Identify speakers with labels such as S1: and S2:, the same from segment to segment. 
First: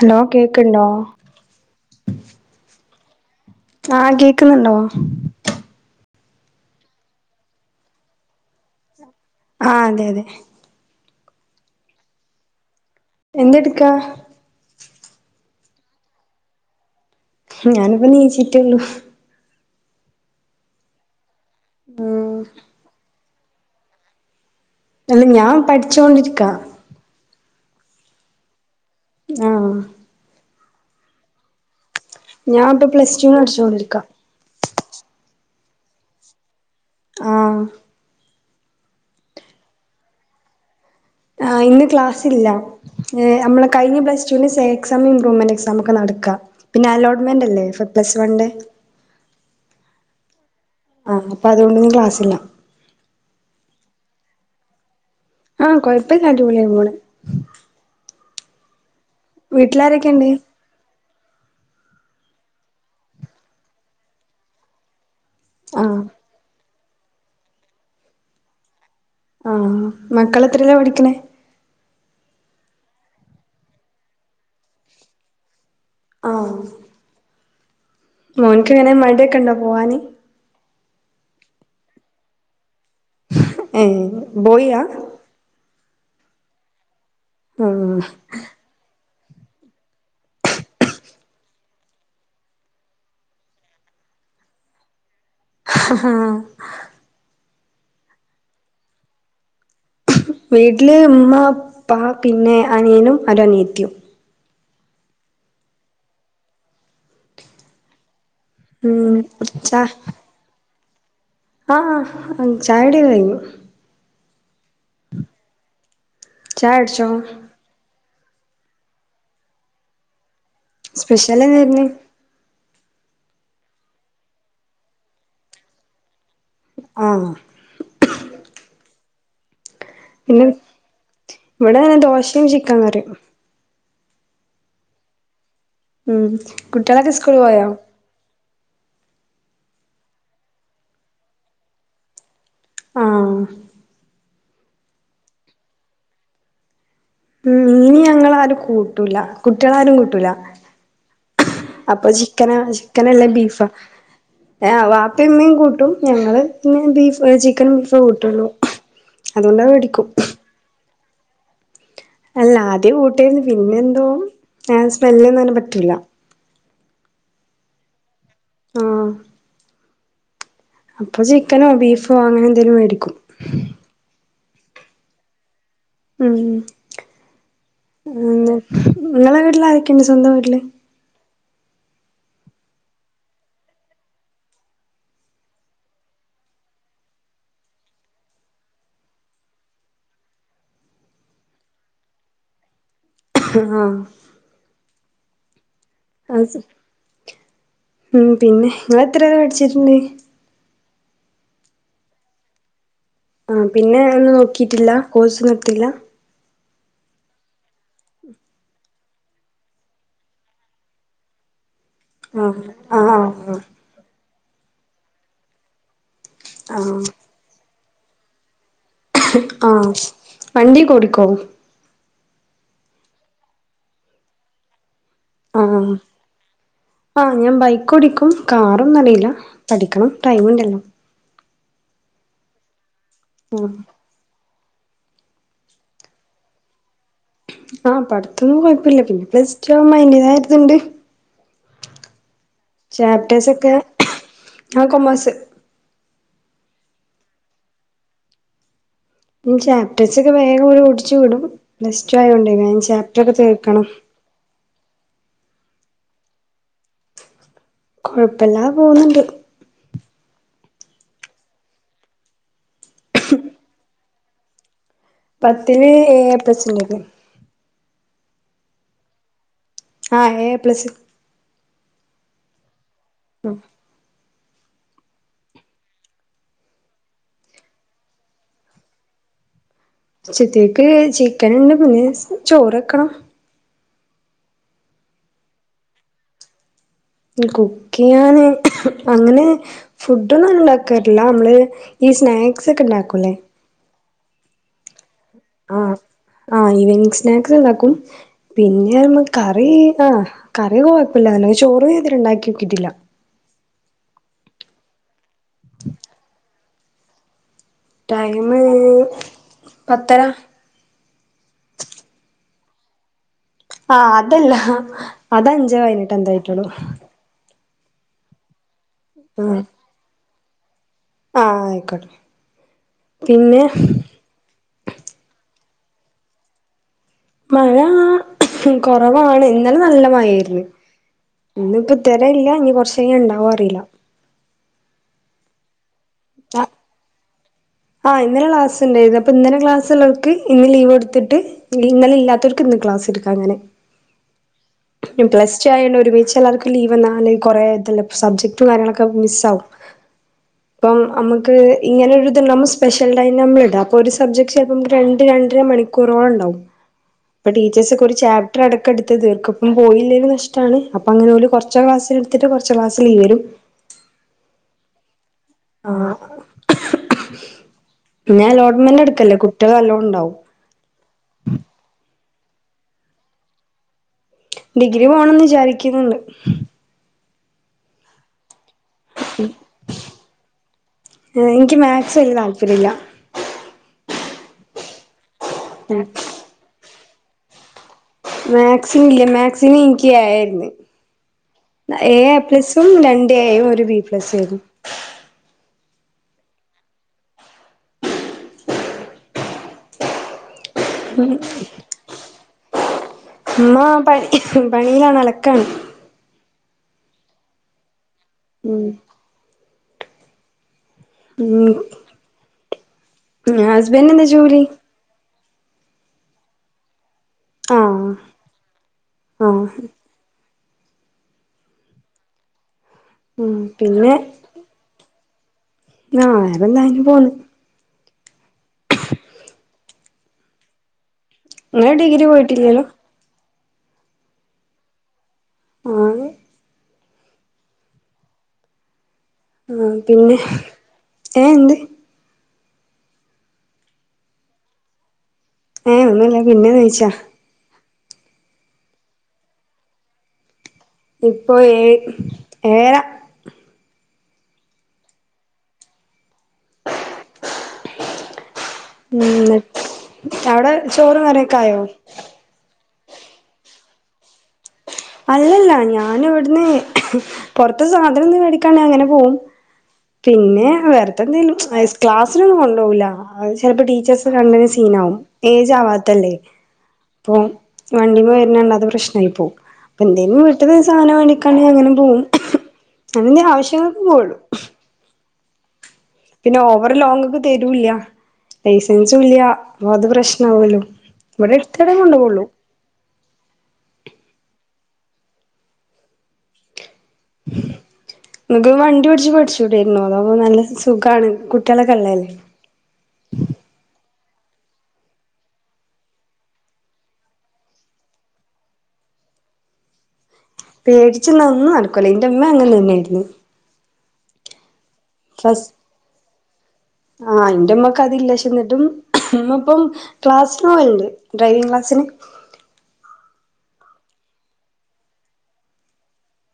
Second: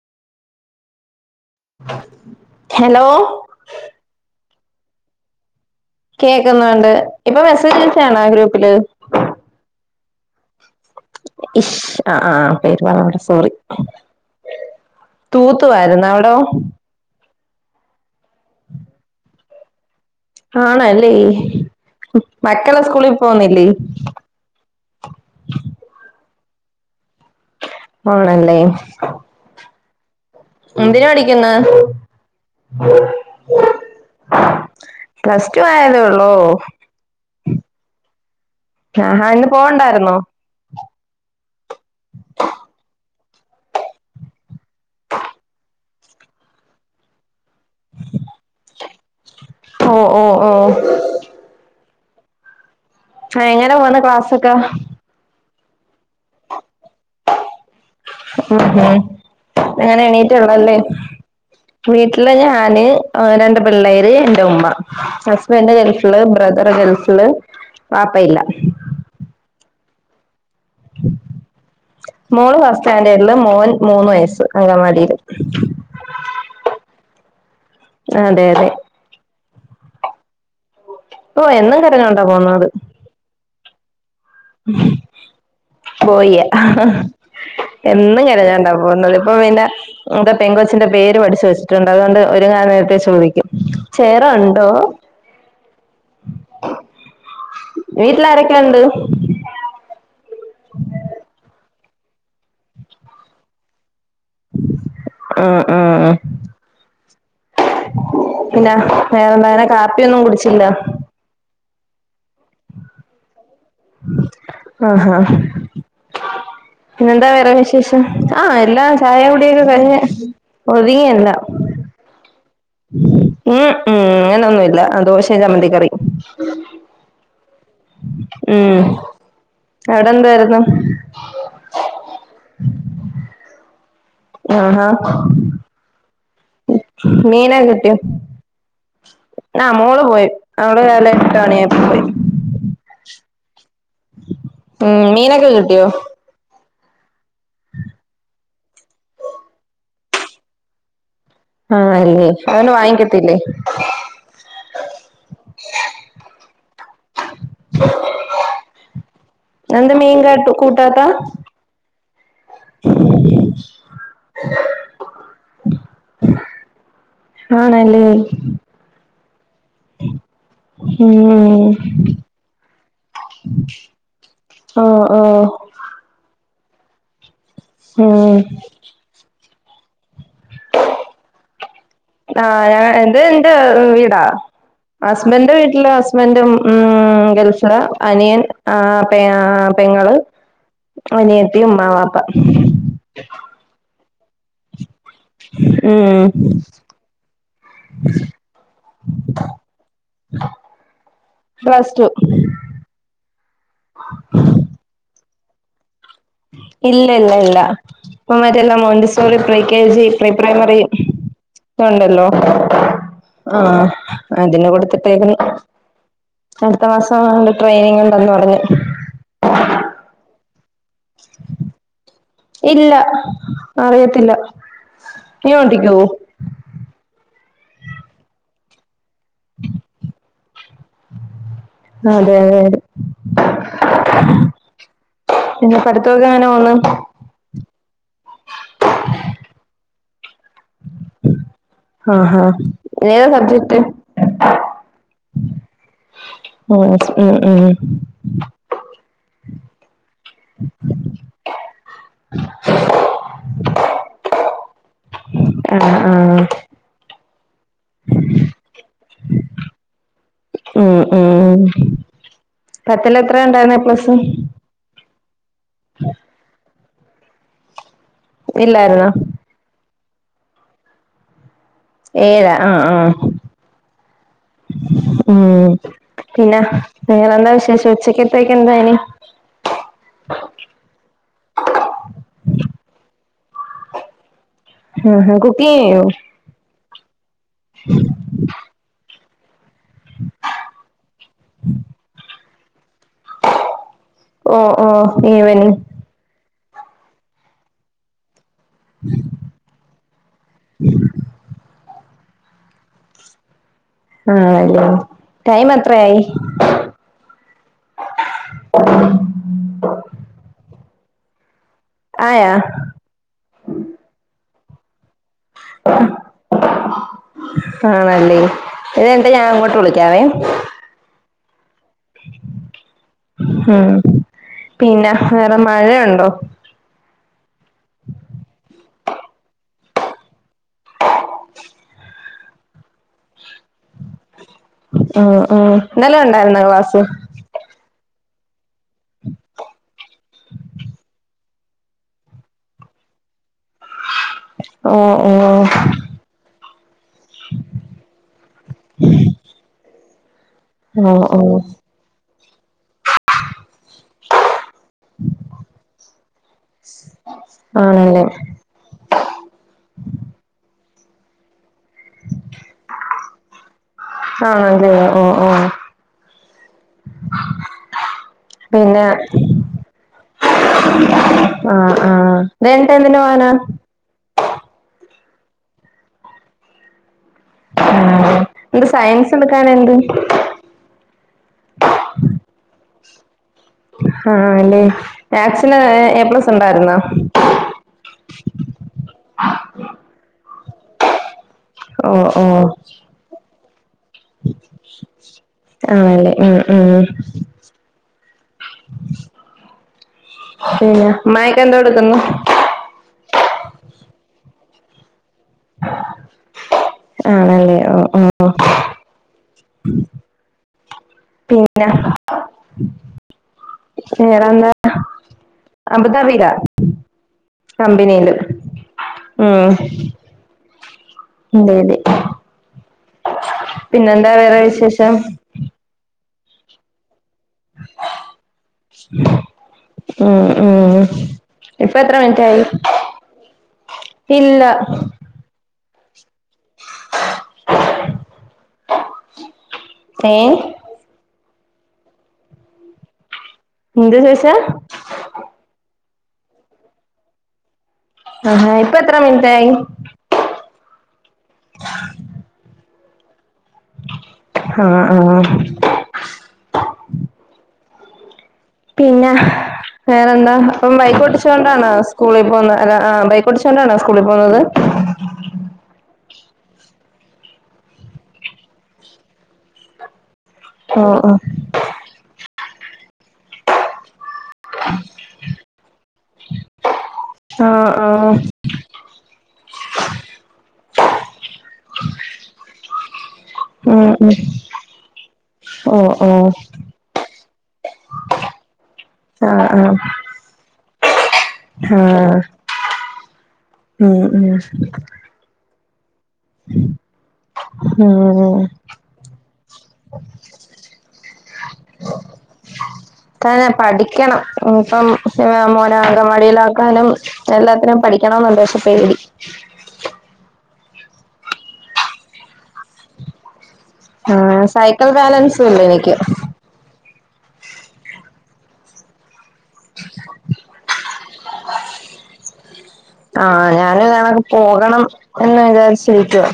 S1: Hello കേക്ക്‌ണ്ടോ
S2: hello
S1: ആ കേക്കുന്നുണ്ടോ
S2: കേൾക്ക്ന്നുണ്ട് ഇപ്പൊ മെസ്സേജ്ച്ചണാ ഗ്രൂപ്പില്
S1: ആ അതെ അതെ
S2: ഇഷ് ആ ആ പേരുപറഞ്ഞവടെ സോറി
S1: എന്തെടുക്കാ
S2: തൂത്തുവാരുന്ന അവിടെ
S1: ഞാനിപ്പ നീച്ചിട്ടൊള്ളൂ
S2: ആണല്ലേ
S1: ഉം
S2: മക്കള സ്കൂളി പോവുന്നില്ലേ
S1: അല്ല ഞാൻ പഠിചോണ്ടിരിക്കാ
S2: ആണല്ലേ
S1: ആ
S2: എന്തിന പഠിക്കുന്നെ
S1: ഞാൻ ഇപ്പൊ പ്ലസ് ടുന് പഠിച്ചോണ്ടിരിക്കാ
S2: പ്ലസ് ടു ആയതേ ഒള്ളൂ
S1: ആഹ്
S2: ആഹ് ഇന്ന് പോവണ്ടായിരുന്നോ
S1: ആഹ് ഇന്ന് ക്ലാസ്സില്ല ഏഹ് അമ്മള് കഴിഞ്ഞ പ്ലസ് ടുന് സേഎക്സാം ഇമ്പ്രൂവ്മെന്റ് എക്സാം ഒക്കെ നടക്ക പിന്നെ അലോട്ട്മെന്റ് അല്ലേ എ ഫർ പ്ലസ് വണ്ടെ
S2: ഓ ഓ ഓ
S1: ആ അപ്പ അതോണ്ടിന്ന് ക്ലാസ്സില്ല
S2: ആഹ് എങ്ങനെ പോന്ന് ക്ലാസ്സൊക്കെ
S1: ആഹ് കൊഴപ്പല്ലാടിപൊളിയായിപോണ്
S2: ഊംഹ് അങ്ങനെ
S1: വീട്ടിലാരൊക്കെണ്ട്
S2: എണീറ്റാണല്ലേ വീട്ടില് ഞാന് രണ്ട് പിള്ളേര് എന്റെ ഉമ്മ ഹസ് ബന്റ്
S1: ആഹ്
S2: ഗൽഫില് ബ്രദറ് ഗൽഫില് ബാപ്പ ഇല്ല
S1: ആഹ് മക്കളെത്രീലാ പഠിക്ക്ന്നെ
S2: മോള് ഫസ് സ്റ്റാൻഡേഡില് മോൻ മൂന്ന് വയസ്സ് അങ്കവാടീല്
S1: ആഹ്
S2: അതെ അതെ
S1: മോന്ക്കെങ്ങനെ മടിക്കെണ്ടോ പോവാന്
S2: ഓ എന്നും കരഞ്ഞോണ്ടോ പോന്നത്
S1: ഏ ബോയിയാ
S2: ബോയിയാ
S1: ആഹ്
S2: എന്നും കരഞ്ഞോണ്ടാ പോന്നത് ഇപ്പൊ പിന്നെ എന്തൊ പെങ്കൊച്ചിന്റെ പേര് പഠിച്ചു വെച്ചിട്ടുണ്ട് അതുകൊണ്ട് ഒരുങ്ങാ നേരത്തെ ചോദിക്കും സേറ ഒണ്ടോ
S1: ഹഹഹാ
S2: വീട്ടിലാരൊക്കെയൊണ്ട്
S1: വീട്ടില് മ്മ പ്പാ പിന്നെ അനിയനും ഒരനിയത്തിയും
S2: ആഹ് ആഹ് ആഹ് പിന്നെ
S1: ഉം
S2: വേറെന്താങ്ങന
S1: ച
S2: കാപ്പിയൊന്നും കുടിച്ചില്ല
S1: ആഹ് ചായടികെ കയ്ഞ്
S2: ആഹാ
S1: ചായ കുടിച്ചോ
S2: പിന്നെന്താ വേറെ വിശേഷം ആഹ് എല്ലാ ചായ കൂടിയൊക്കെ കഴിഞ്ഞ്
S1: സ്പെഷ്യൽ
S2: ഒത്ങ്ങിയെല്ലാം
S1: എന്തായിരുന്നു
S2: ഉം ഉം അങ്ങനൊന്നുമില്ല ദോശേം ചമ്മന്തി കറി
S1: ആഹ്
S2: ഉം
S1: പിന്നെ
S2: അവിടെന്തുവാരുന്നു
S1: ഇവിടെ ദോശേം ചിക്കൻ കറിം
S2: ആഹാ
S1: ഉം കുട്ട്യളക്കെ സ്കൂള് പോയോ
S2: ആഹ് മോള് പോയി അവള് രാലെ എട്ട് മണിയായപ്പോ പോയി
S1: ആഹ്
S2: ഉം മീനക്ക കിട്ടിയോ
S1: ഉ മീനി ഞങ്ങളാരും കൂട്ടൂല കുട്ട്യളാരും കൂട്ടൂല അപ്പൊ
S2: ആണല്ലേ
S1: ചിക്കനാ
S2: അവന്
S1: ചിക്കനല്ലേ
S2: വാങ്ങിക്കത്തില്ലേ
S1: ബീഫാ ഏ വാപ്പേമ്മേം കൂട്ടും ഞങ്ങള് പിന്നെ ബീഫ് ക്കനും ബീഫേ കൂട്ടുള്ളൂ അതുകൊണ്ടാ വേടിക്കും
S2: ട്ടാതാ
S1: അല്ലാദ്യം കൂട്ടേരുന്നു പിന്നെന്തോ സ്മെലൊന്നും ആനെ പറ്റൂല്ല
S2: ആണല്ലേ
S1: ആഹ് അപ്പൊ ചിക്കനോ ബീഫോ അങ്ങനെ എന്തേലും മേടിക്കും
S2: ഉംഉം ഓ ഓഹ്
S1: ഉം
S2: ഉം
S1: പിന്നെ നിങ്ങളെ വീട്ടില് ആരൊക്കെയുണ്ട് സ്വന്തം വീട്ടില്
S2: ആഹ് ഞാൻ ഇത് എന്റെ വീടാ ഹസ്ബൻഡ് വീട്ടില് ഹസ്ബൻും ഉം ഗൽഫിൽ അനിയൻ ആ പെങ്ങള്, അനിയത്തി, ഉമ്മ, വാപ്പ
S1: ആഹ്
S2: ഉം
S1: ഉം പിന്നെ നിങ്ങൾ എത്ര വരെ പഠിച്ചിട്ടുണ്ട്
S2: ഫസ്റ്റ്
S1: ആ പിന്നെ ഒന്നും നോക്കിയിട്ടില്ല കോഴ്സ് ഒന്നും എടുത്തില്ല
S2: ഇല്ല ഇല്ല ഇല്ല അത് മാത്രല്ല Montessori pre K G, pre primary ഒക്കെ ഒണ്ടല്ലോ
S1: ആഹ് ആഹ് ആഹ്
S2: ആ അതിന് കൊടുത്തിട്ടേക്ക്ന്ന് അടുത്ത
S1: ആഹ്
S2: മാസം ആവുമ്പോ ട്രെയിനിങ് ഉണ്ടന്ന് പറഞ്ഞു.
S1: ആഹ് വണ്ടി കൊടു- ക്കും
S2: ഇല്ല അറിയത്തില്ല നീ
S1: ആഹ്
S2: ഓട്ടിക്കുവോ
S1: ആ ഞാൻ ബൈക്ക് ഓടിക്കും. കാറൊന്നും അറിയില്ല. പഠിക്കണം ടൈം ഇണ്ടല്ലോ
S2: അതെ അതെ
S1: ഉം
S2: പിന്നെ പഠിത്തൊക്കെ എങ്ങനെ പോണ്?
S1: ആ പഠിത്തൊന്നും കൊഴപ്പല്ല. പിന്നെ പ്ലസ് ടു ആവുമ്പോ അയ്‌ന്റെതായ ഒരു ഇത്ണ്ട്
S2: ആ ഹാ നീ ഏതാ
S1: ചാപ്റ്റേഴ്സ് ഒക്കെ
S2: സബ്ജക്ട്?
S1: ഞാൻ കൊമേഴ്സ്
S2: ഉം ഉം ഉം
S1: ഇനി ചാപറ്റേർസ് ഒക്കെ വേഗം ഇങ്ങനെ ഓടിച്ചു വിടും. പ്ലസ് ടു ആയത് കൊണ്ടേ ചാപ്റ്ററൊക്കെ തീർക്കണം
S2: ആ ആ
S1: കൊഴപ്പല്ലാതെ പോവുന്നുണ്ട്
S2: ഉം ഉം പത്തിൽ എത്ര ഇണ്ടായിരുന്നു എ പ്ലസ്?
S1: പത്തില് ഏ എ പ്ലസ് ഇണ്ടായിരുന്നു.
S2: ഇല്ലായിരുന്നോ
S1: ആ ഏയ് എ പ്ലസ്
S2: ഏഴ് ആഹ് ആഹ് ഉം പിന്നെ വേറെ എന്താ വിശേഷം ഉച്ചക്കത്തേക്ക് എന്താ ഇനി
S1: ഉച്ചക്കത്തെക്ക് ചിക്കൻ ഉണ്ട്. പിന്നെ ചോറ് വെക്കണം
S2: ആഹ് കുക്കിംഗ് ചെയ്യോ
S1: ആ കുക്ക് ചെയ്യാന് അങ്ങനെ ഫുഡൊന്നും ഉണ്ടാക്കാറില്ല. നമ്മള് ഈ സ്നാക്സ് ഒക്കെ ഇണ്ടാക്കൂല്ലേ
S2: ഓ ഓ ഈവനിംഗ്
S1: ആ ആ ഈവനിങ് സ്നാക്സ് ഉണ്ടാക്കും. പിന്നെ നമ്മ- കറി ആ കറി ഒന്നും കൊഴപ്പല്ല. പിന്നെപ്പോ ചോറൊന്നും ഇത് വരെ ഇണ്ടാക്കി നോക്കിട്ടില്ല.
S2: ആണല്ലേ. ടൈം എത്ര ആയി?
S1: ടൈമ് പത്തര
S2: ആയോ
S1: ആ അതല്ല അത് അഞ്ചു മിനിറ്റ് എന്തോ ആയിട്ടൊള്ളൂ.
S2: ആണല്ലേ. അത് കഴിഞ്ഞിട്ട് ഞാൻ അങ്ങട്ട് വിളിക്കാവേ.
S1: ആ അയ്ക്കോട്ടെ
S2: ഉം പിന്നെ വേറെ മഴയുണ്ടോ?
S1: മഴ കൊറവാണ് ഇന്നലെ നല്ല മഴേരുന്നു. ഇന്നിപ്പോ തൊ - ഇപ്പോ ഇല്ല. ഇനി കൊറച്ച് കഴിഞ്ഞ് ഇണ്ടാവോ അറീല്ല.
S2: ആ ആ ഇന്നലെ ഇണ്ടായിരുന്നോ ക്ലാസ്സ്?
S1: ആ ഇന്നലെ ക്ലാസ് ഇണ്ടായിന്നു. ഇപ്പൊ ഇന്നലെ ക്ലാസ് ഇള്ളവർക്ക് ഇന്ന് ലീവൊടുത്തിട്ട് ഇന്നലെ ഇല്ലാത്തവർക്ക് ഇന്ന് ക്ലാസ്ടുക്കും അങ്ങനെ.
S2: ഓ ഓ
S1: പ്ലസ് ടു ആയോണ്ട് ഒരു ബാച്ച്കാർക്ക് ലീവ് വന്നാ കൊറെ ഇത് സബ്ജക്ടും കാര്യങ്ങളൊക്കെ മിസ്സാവും. ഇപ്പൊ
S2: ഓ ഓ
S1: അമ്മക്ക് ഇങ്ങനെ ഒരുത് ഇണ്ടാവുമ്പോ സ്പെഷ്യൽ ടൈമ് നമ്മള് ഇടാ ഒരു സബ്ജക്ട് ചെലപ്പൊ രണ്ട് രണ്ടര മണിക്കൂറോളം ഇണ്ടാവും. അപ്പെ ടീച്ചേഴ്സ് ഒക്കെ ഒരു
S2: ആണല്ലേ
S1: ചാപ് - റ്ററടക്കെടുത്ത് തീർക്കും. അപ്പ പോയില്ലെങ്കി നഷ്ടാണ്. അപ്പൊ അങ്ങനെ ഓല് കൊറ്ച്ച് ക്ലാസ്സിലിട്ത്ത് എടുത്തിട്ട് കൊറച്ച് ക്ലാസ്സില് യേരും.
S2: ആ അതെ ഓ ഓ
S1: ആഹ് ഞാൻ ലോട്ട്മെന്റ്
S2: പിന്നെ
S1: എടുക്കല്ലേ കുട്ട്യേൾ നല്ലോം ഇണ്ടാവും.
S2: ആഹ് ആഹ് തേ [unintelligible] എന്തിന [unintelligible]
S1: ഡിഗ്രി പോകണംന്ന് വിചാരിക്കുന്നുണ്ട്.
S2: ആഹ് എന്ത് സയൻസ് എട്ക്കാഞ്ഞെന്ത്
S1: ഇനിക്ക് മാക്സ് വെല്ല്യ താല്പര്യല്ല.
S2: ആഹ് അല്ലേ മാക്സിന് എ പ്ലസ് ഇണ്ടായിരുന്നോ.
S1: മാക്സിന് ഇല്ലേ മാക്സിന് ഇനിക്ക് ഏയാര്ന്നു.
S2: ഓ
S1: ഏയ് എ
S2: ഓ
S1: പ്ലസും രണ്ട് എയും ഒരു ബി പ്ലസു ഏരുന്നു
S2: ആഹ് ലെ [unintelligible] ഉം ഉം പിന്നെ മയക്കന്താ കൊടുക്കുന്ന്.
S1: ഇമ്മ പ പണയിലാണ് അലക്കാണ്
S2: ആണെല്ലേ ഓ ഓ
S1: ഉം ഉം
S2: പിന്നെ
S1: അസ്
S2: നേറന്താ [unintelligible] അ റീല
S1: ആഹ്
S2: കമ്പിനീല്
S1: ആഹ്
S2: ഉം [unintelligible]
S1: ഉം പിന്നെ
S2: പിന്നെന്താ വേറെ വിശേഷം
S1: ആഹ് ആരെല്ലാരും പോന്ന്
S2: ആഹ് ആഹ് ഇപ്പ
S1: ഇങ്ങള്
S2: എത്ര
S1: ഡിഗ്രി
S2: മിൻറ്റായി
S1: പോയിട്ടില്ലല്ലോ
S2: ഇല്ല
S1: ആഹ് ആഹ്
S2: ഏ
S1: പിന്നെ ഏഹ് എന്ത്
S2: എന്ത് ചോയ്സാ
S1: ഏ ഒന്നുല്ല പിന്നെ നീച്ചാ
S2: ആഹാ ഇപ്പ എത്ര മിനിറ്റായി.
S1: ഇപ്പോ ഏയ് ഏയര
S2: ഹാ ആഹ് പിന്നെ
S1: ഉം
S2: വേറെ എന്താ
S1: അവിടെ
S2: അപ്പം
S1: ചോറും കറിയൊക്കെ ആയോ
S2: ബൈക്കൊട്ടിച്ചോണ്ടാണോ സ്കൂളിൽ പോകുന്ന അല്ല ആഹ് ബൈക്കോടിച്ചോണ്ടണോ സ്കൂളിൽ പോകുന്നത്
S1: അല്ലല്ല ഞാന ഇവിടുന്ന് പൊറത്തെ സാധനംന്ന് മേടിക്കാണ്ടെ അങ്ങനെ പോകും പിന്നെ
S2: ഓ ഓ
S1: വെറുതെന്തേലും ക്ലാസ്സിനൊന്നും കൊണ്ടോകില്ല ഐ ചെലപ്പോ ടീച്ചേസ് ത് കണ്ട്നെ സീനാകും ഏജ് ആവാത്തല്ലേ അപ്പൊ
S2: ആ ആ
S1: വണ്ടിമ്മ വരുന്നണ്ടാ ത് പ്രശ് ആയി പോ പ്പ എന്തേലും വീട്ട്ലെ സാനം വെടിക്കാണ്ടെ അങ്ങനെ പോകും അങ്ങന്തേ ആവശ്യ
S2: ആഹ് ഉം ഓഹ്
S1: പിന്നെ ഓവർ ലോങ്‌ക്ക് തരൂല്ല ലൈസൻസും ഇല്ല
S2: ആ
S1: പ്പ അത് പ്രശ്ന ആവല്ലോ
S2: ആഹ് ഉം ഉം ഉം
S1: ങ്ങക്ക് വണ്ടി ഓടിച്ച് പഠിച്ചുടെയിരുന്നോ അതവുമ്പോ നല്ല സുഖാണ് കുട്ടികളൊക്കെ ള്ള ല്ലേ
S2: തന്നെ പഠിക്കണം ഇപ്പം മോനെ അങ്കവാടിയിലാക്കാനും എല്ലാത്തിനും പഠിക്കണംന്ന്ണ്ട് ഷേ പേടി
S1: പേടിച്ന്ന ഒന്നും നടക്കൂല ന്റെ ഇമ്മ അങ്ങനെന്നെഞ്ഞി
S2: ആഹ് സൈക്കിൾ ബാലൻസ്
S1: ഫസ്റ്റ്
S2: ല്ല എനിക്ക്
S1: ആഹ് ന്റെറമ്മക്കെ അതില്ല ഷേ ന്നിട്ടും മ്മ പ്പം ക്ലാസ്ന് പോവൽണ്ട് ഡ്രൈവിങ് ക്ലാസ്സിന്
S2: ആഹ് ഞൻ ങ്ങനെ പോകണം എന്ന് വിചാരിച്ചിരിക്കുവ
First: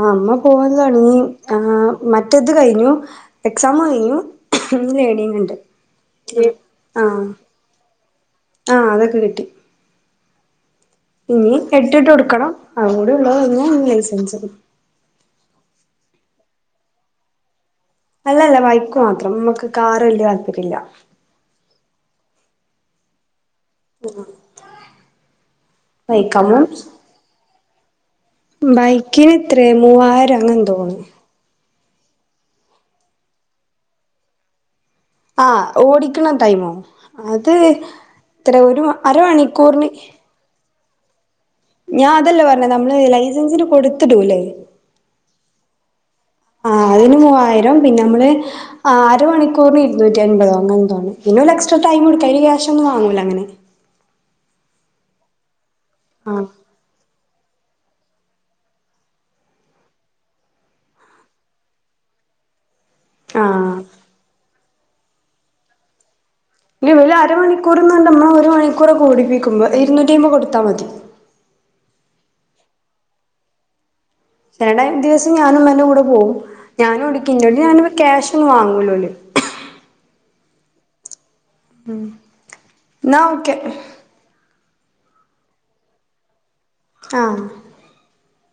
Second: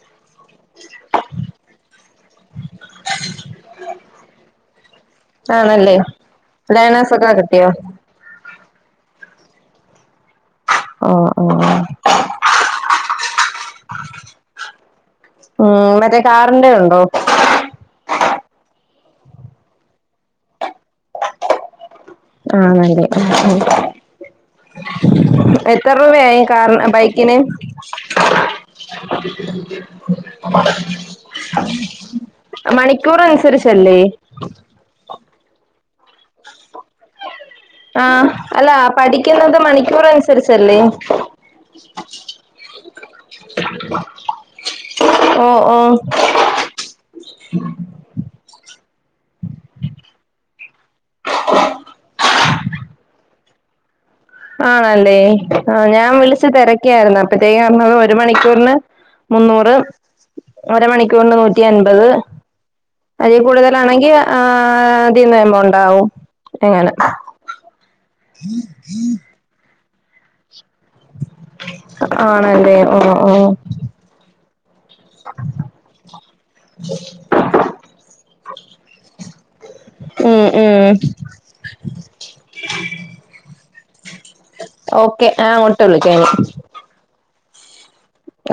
S1: ആഹ് മ്മ പോവല് തൊടങ്ങി ആഹ് മറ്റേ ത് കഴിഞ്ഞു എക്സാം കഴിഞ്ഞു ഇനി ലേണിങ്ണ്ട്
S2: ആണല്ലേ
S1: [unintelligible] ആഹ്
S2: ലയണേഴ്സൊക്കെ കിട്ടിയോ
S1: ആഹ് അതൊക്കെ കിട്ടി
S2: ആഹ്
S1: ഇനി
S2: ആഹ്
S1: എട്ടിട്ട് കൊടുക്കണം അതും കൂടി ഉള്ള [unintelligible] ലൈസൻസ് കി
S2: ഉം മറ്റേ കാറിന്റെ ഉണ്ടോ
S1: അല്ലല്ല ബൈക്ക് മാത്രം നമുക്ക് കാറ് വല്യ താല്പര്യം ഇല്ല
S2: ആഹ് നല്ലഹ് എത്ര രൂപായി
S1: ബൈക്കാവുമ്പം
S2: കാറ് ബൈക്കിന്
S1: ബൈക്കിന് എത്രേ മൂവായിരം അങ്ങനെ തോന്നുന്നു
S2: ആ മണിക്കൂർ അനുസരിച്ചല്ലേ
S1: ആഹ് ഓടിക്കണ ടൈമോ അത്
S2: ആഹ്
S1: എത്ര
S2: അല്ലാ
S1: ഒരു
S2: പഠിക്കുന്നത്
S1: അരമണിക്കൂറിന്
S2: മണിക്കൂർ അനുസരിച്ചല്ലേ
S1: ഞാൻ അതല്ലേ പറഞ്ഞ നമ്മള് ലൈസൻസിന് കൊടുത്തിടുല്ലേ
S2: ഓഹ് ഓഹ്
S1: ആഹ് അയ്ന് മൂവായിരം പിന്നെ നമ്മള് അര മണിക്കൂറിന് ഇരുന്നൂറ്റി അൻപതോ അങ്ങ [unintelligible] പിന്നെ ഒരു എക്സ്ട്ര ടൈംടുക്ക അയ്‌ന് ക്യാശൊന്നും വാങ്ങൂല്ല അങ്ങനെ
S2: ആണല്ലേ ആഹ് ഞാൻ
S1: ആഹ്
S2: വിളിച്ചു തിര ക്കായിരുന്നു അപ്പത്തേക്ക് പറഞ്ഞത് ഒരു മണിക്കൂറിന് മുന്നൂറ് ഒര മണിക്കൂറിന് നൂറ്റി അൻപത് അതി
S1: ആഹ്
S2: കൂടുതലാണെങ്കി ആഹ് അതിന്ന് വരുമ്പോ ഉണ്ടാവും
S1: ഇനി [unintelligible] അരമണൂർന്ന് ന്റെമ്മ ഒരു മണിക്കൂറെ കൂടിപ്പിക്കു മ്മ ഇരൂന്നൂറ്റി അയ്മ്പഹ് കൊട്ത്താ മതി
S2: ആണല്ലേ ഓഹ് ഓഹ്
S1: തെടെ ദിവസം ഞാനും മ്മാന്റെ കൂടെ പോവും ഞാനും ഓടിക്കും ന്നോട് അങ്ങനെ ക്യാഷ് ഒന്നും വാങ്ങൂല ഓല്
S2: ഉം ഉം
S1: ഉം ന്നാ ഓക്കെ
S2: ഓക്കെ നാങ്ങോട്ട് വിളിക്കാം
S1: ആഹ്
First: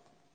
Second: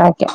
S2: ഓക്കെ.